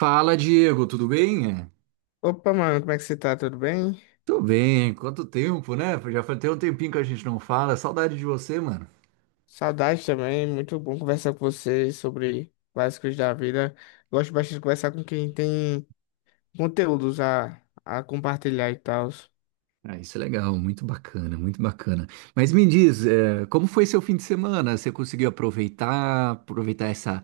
Fala, Diego, tudo bem? Opa, mano, como é que você tá? Tudo bem? Tudo bem, quanto tempo, né? Já faz até um tempinho que a gente não fala. Saudade de você, mano. Saudade também, muito bom conversar com você sobre várias coisas da vida. Gosto bastante de conversar com quem tem conteúdos a compartilhar e tal. Ah, isso é legal, muito bacana, muito bacana. Mas me diz, como foi seu fim de semana? Você conseguiu aproveitar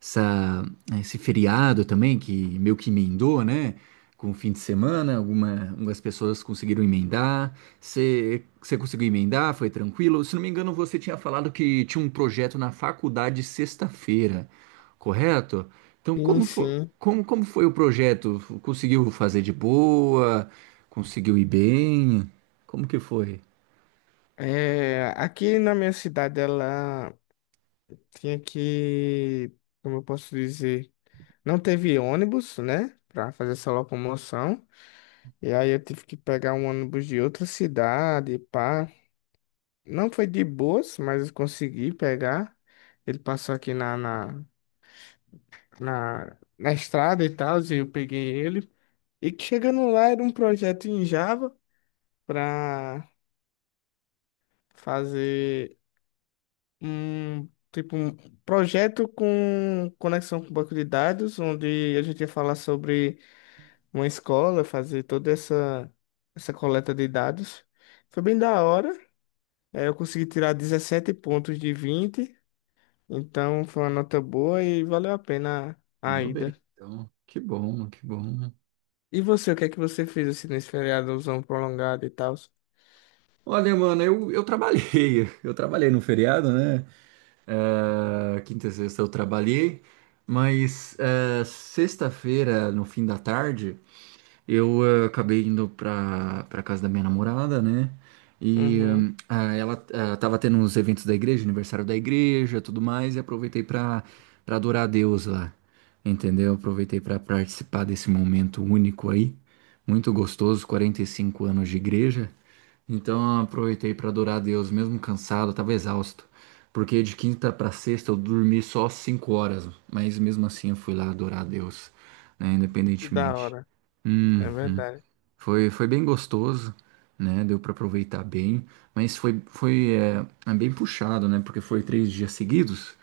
essa- esse feriado também, que meio que emendou, né? Com o fim de semana, algumas pessoas conseguiram emendar. Você conseguiu emendar? Foi tranquilo? Se não me engano, você tinha falado que tinha um projeto na faculdade sexta-feira, correto? Então, Sim, sim. Como foi o projeto? Conseguiu fazer de boa? Conseguiu ir bem? Como que foi? É, aqui na minha cidade, ela tinha que, como eu posso dizer, não teve ônibus, né, pra fazer essa locomoção. E aí eu tive que pegar um ônibus de outra cidade, pá. Não foi de boas, mas eu consegui pegar. Ele passou aqui na estrada e tal, e eu peguei ele. E que chegando lá era um projeto em Java para fazer um tipo um projeto com conexão com banco de dados, onde a gente ia falar sobre uma escola, fazer toda essa coleta de dados. Foi bem da hora. Eu consegui tirar 17 pontos de 20. Então foi uma nota boa e valeu a pena a Mandou bem, ida. então. Que bom, que bom. E você, o que é que você fez assim nesse feriadozão prolongado e tal? Olha, mano, eu trabalhei. Eu trabalhei no feriado, né? É, quinta e sexta eu trabalhei, mas é, sexta-feira, no fim da tarde. Eu acabei indo pra casa da minha namorada, né? E Uhum, hum, ah, ela tava tendo uns eventos da igreja, aniversário da igreja, tudo mais, e aproveitei pra adorar a Deus lá, entendeu? Aproveitei pra participar desse momento único aí, muito gostoso, 45 anos de igreja. Então aproveitei pra adorar a Deus, mesmo cansado, tava exausto, porque de quinta pra sexta eu dormi só 5 horas, mas mesmo assim eu fui lá adorar a Deus, né? que da Independentemente. hora, Hum. é verdade. Foi bem gostoso, né? Deu para aproveitar bem, mas é bem puxado, né? Porque foi 3 dias seguidos,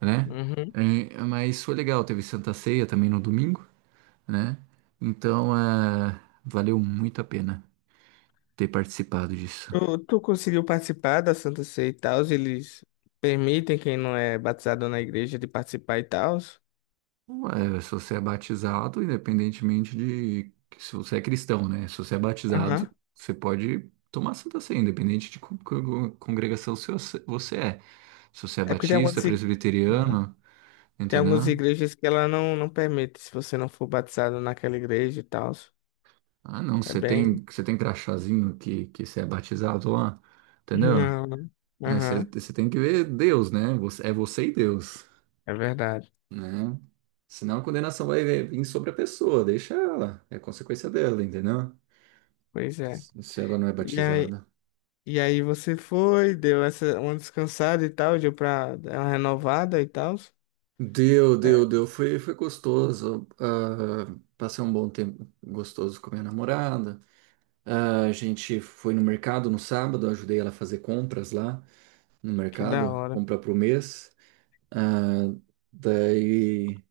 né? Uhum. É, mas foi legal, teve Santa Ceia também no domingo, né? Então, é, valeu muito a pena ter participado disso. Tu, tu conseguiu participar da Santa Ceia e tal? Eles permitem quem não é batizado na igreja de participar e tal? É, se você é batizado, independentemente de se você é cristão, né? Se você é batizado, Aham. você pode tomar Santa Ceia, independente de congregação se você é. Se você é É porque tem batista, algumas. presbiteriano, Tem algumas entendeu? igrejas que ela não permite, se você não for batizado naquela igreja e tal. Ah, não, É você bem. tem, você tem crachazinho que você é batizado lá, entendeu? Não. Não. É, Aham. você tem que ver Deus, né? Você- É você e Deus, É verdade. né? Senão a condenação vai vir sobre a pessoa, deixa ela, é consequência dela, entendeu? Pois é. Se ela não é E aí, batizada. e aí você foi, deu essa uma descansada e tal, deu pra dar uma renovada e tal. Deu, É, deu, deu. Foi gostoso. Ah, passei um bom tempo gostoso com minha namorada. Ah, a gente foi no mercado no sábado, ajudei ela a fazer compras lá no que da mercado, hora. compra pro mês. Ah, daí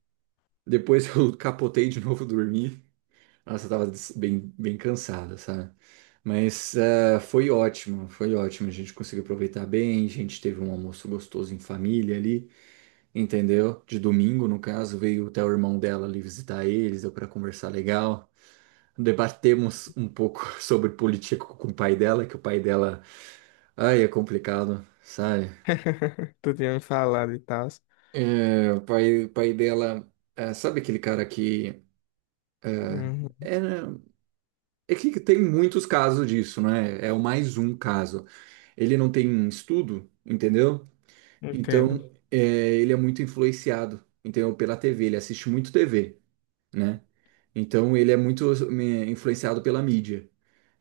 depois eu capotei de novo dormir. Nossa, eu tava bem, bem cansada, sabe? Mas ah, foi ótimo, foi ótimo. A gente conseguiu aproveitar bem, a gente teve um almoço gostoso em família ali. Entendeu? De domingo, no caso, veio até o irmão dela ali visitar eles, deu para conversar legal. Debatemos um pouco sobre política com o pai dela, que o pai dela, ai, é complicado, sabe? Tu tinha me falado e tal. O pai dela, é, sabe aquele cara que é, Uhum, era- é que tem muitos casos disso, né? É o mais um caso. Ele não tem estudo, entendeu? entendo. Então, é, ele é muito influenciado, entendeu? Pela TV, ele assiste muito TV, né? Então ele é muito influenciado pela mídia.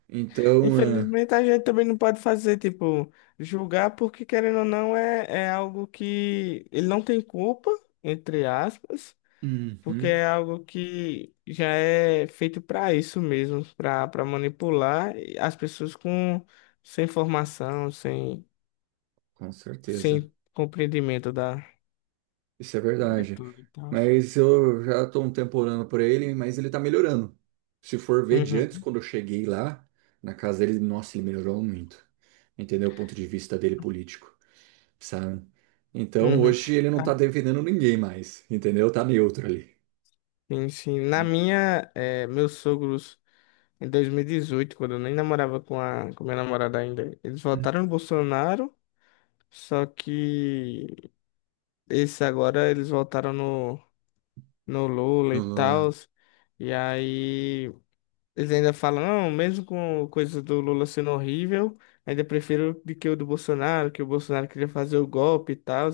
Então, ah, Infelizmente a gente também não pode fazer, tipo, julgar porque querendo ou não é, é algo que ele não tem culpa, entre aspas. Porque uhum, é algo que já é feito para isso mesmo, para manipular as pessoas com sem formação, sem com certeza. sem compreendimento da Isso é de verdade. tudo e tal. Mas eu já estou um tempo orando por ele, mas ele está melhorando. Se for ver de antes, Uhum, quando eu cheguei lá, na casa dele, nossa, ele melhorou muito. Entendeu? O ponto de vista dele político, sabe? Então uhum. hoje ele não está Ah, defendendo ninguém mais, entendeu? Tá neutro ali. sim, sim. Na minha, meus sogros em 2018, quando eu nem namorava com a com minha namorada ainda, eles Hum. votaram no Bolsonaro, só que esse agora eles votaram no Lula O e Lula, tal. E aí eles ainda falam, não, mesmo com coisa do Lula sendo horrível, ainda prefiro do que o do Bolsonaro, que o Bolsonaro queria fazer o golpe e tal.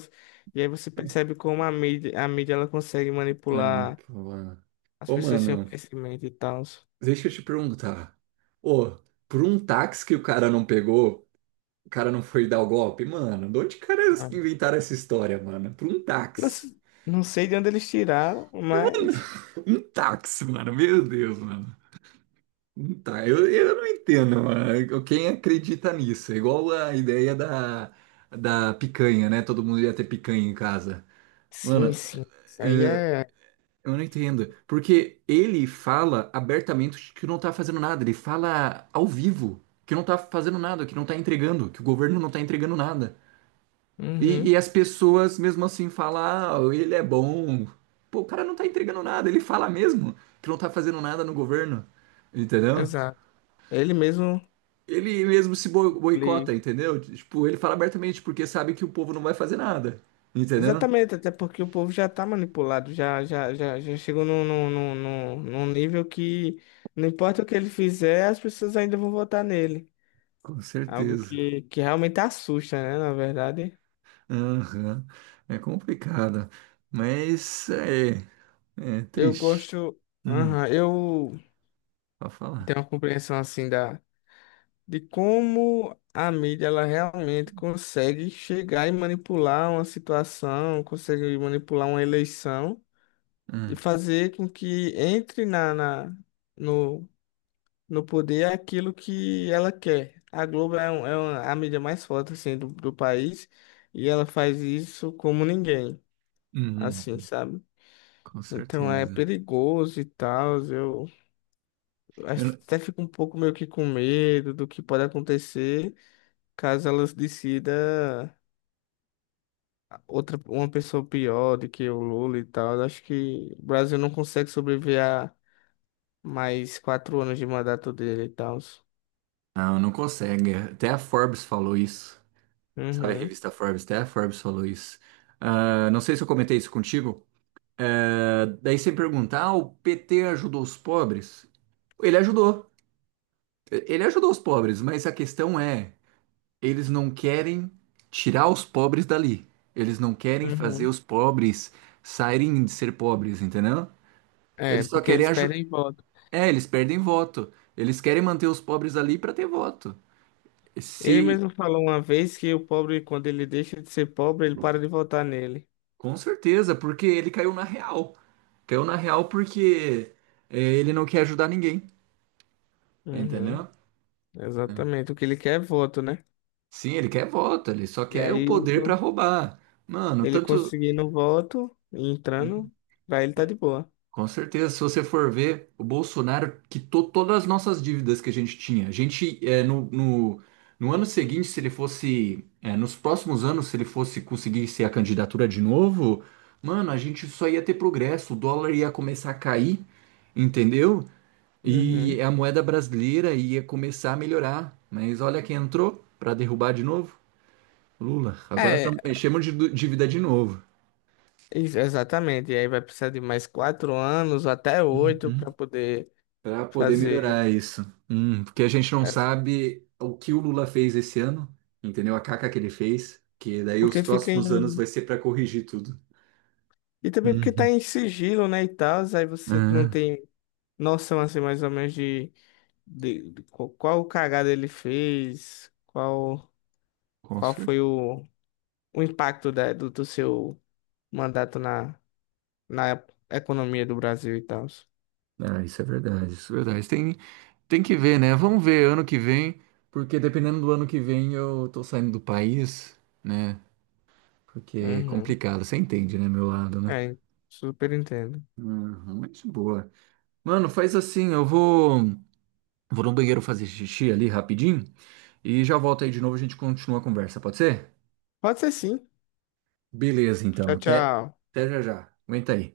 E aí você percebe como a mídia ela consegue manipular manipula. as Ô, pessoas sem o mano. conhecimento e tal. Deixa eu te perguntar. Ô, por um táxi que o cara não pegou, o cara não foi dar o golpe? Mano, de onde caras Ah, que inventaram essa história, mano? Por um não, táxi. Não sei de onde eles tiraram, Mano, mas um táxi, mano. Meu Deus, mano. Eu não entendo, mano. Quem acredita nisso? É igual a ideia da picanha, né? Todo mundo ia ter picanha em casa. sim, Mano, sim. Isso aí é, é. Eu não entendo. Porque ele fala abertamente que não tá fazendo nada. Ele fala ao vivo que não tá fazendo nada, que não tá entregando, que o governo não tá entregando nada. E, Uhum, e as pessoas, mesmo assim, falam: ah, ele é bom. Pô, o cara não tá entregando nada. Ele fala mesmo que não tá fazendo nada no governo. Entendeu? exato. Ele mesmo. Ele mesmo se boicota, entendeu? Tipo, ele fala abertamente porque sabe que o povo não vai fazer nada. Entendeu? Exatamente, até porque o povo já está manipulado, já chegou num nível que não importa o que ele fizer, as pessoas ainda vão votar nele. Com Algo certeza. Que realmente assusta, né? Na verdade, Aham. É complicado, mas é, é eu triste. gosto. Hum, Aham, eu pra tenho falar. uma compreensão assim da, de como a mídia ela realmente consegue chegar e manipular uma situação, consegue manipular uma eleição e Hum, fazer com que entre no no poder é aquilo que ela quer. A Globo é, é a mídia mais forte assim do país e ela faz isso como ninguém, hum, assim, hum, sabe? com certeza. Então é perigoso e tal. Eu Eu não, até fico um pouco meio que com medo do que pode acontecer caso ela decida outra uma pessoa pior do que o Lula e tal. Eu acho que o Brasil não consegue sobreviver a mais 4 anos de mandato dele e tal. Não consegue. Até a Forbes falou isso. Sabe a Uhum, revista Forbes? Até a Forbes falou isso. Ah, não sei se eu comentei isso contigo. Ah, daí você pergunta, ah, o PT ajudou os pobres? Ele ajudou. Ele ajudou os pobres, mas a questão é. Eles não querem tirar os pobres dali. Eles não querem fazer uhum. os pobres saírem de ser pobres, entendeu? É, Eles só porque querem eles ajudar. perdem voto. É, eles perdem voto. Eles querem manter os pobres ali para ter voto. Ele Se, mesmo falou uma vez que o pobre, quando ele deixa de ser pobre, ele para de votar nele. com certeza, porque ele caiu na real. Caiu na real porque é, ele não quer ajudar ninguém, Uhum, entendeu? É. exatamente. O que ele quer é voto, né? Sim, ele quer voto, ele só E quer aí o ele, poder para roubar. Mano, ele tanto. conseguindo voto, entrando, pra ele tá de boa. Com certeza, se você for ver, o Bolsonaro quitou todas as nossas dívidas que a gente tinha. A gente, é, no ano seguinte, se ele fosse, é, nos próximos anos, se ele fosse conseguir ser a candidatura de novo, mano, a gente só ia ter progresso, o dólar ia começar a cair, entendeu? E Uhum. a moeda brasileira ia começar a melhorar. Mas olha quem entrou para derrubar de novo, Lula. Agora É, chamam de dívida de novo. Exatamente. E aí vai precisar de mais 4 anos, até 8, para Uhum. poder Para poder fazer. melhorar isso. Porque a gente não Essa. sabe o que o Lula fez esse ano, entendeu? A caca que ele fez, que daí os Porque fica próximos anos em. vai ser para corrigir tudo. E também porque tá Uhum. em sigilo, né? E tal, aí você não Ah, tem noção assim mais ou menos de. De qual, qual cagada ele fez, qual, com qual certeza. foi o impacto do, do seu mandato na economia do Brasil e tal. Ah, isso é verdade, isso é verdade. Tem que ver, né? Vamos ver ano que vem, porque dependendo do ano que vem eu tô saindo do país, né? Porque é Uhum. complicado, você entende, né, meu lado, né? É, super entendo. Uhum, muito boa. Mano, faz assim, vou no banheiro fazer xixi ali rapidinho. E já volto aí de novo, a gente continua a conversa, pode ser? Pode ser sim. Beleza, então. Tchau, tchau. Até já já. Aguenta aí.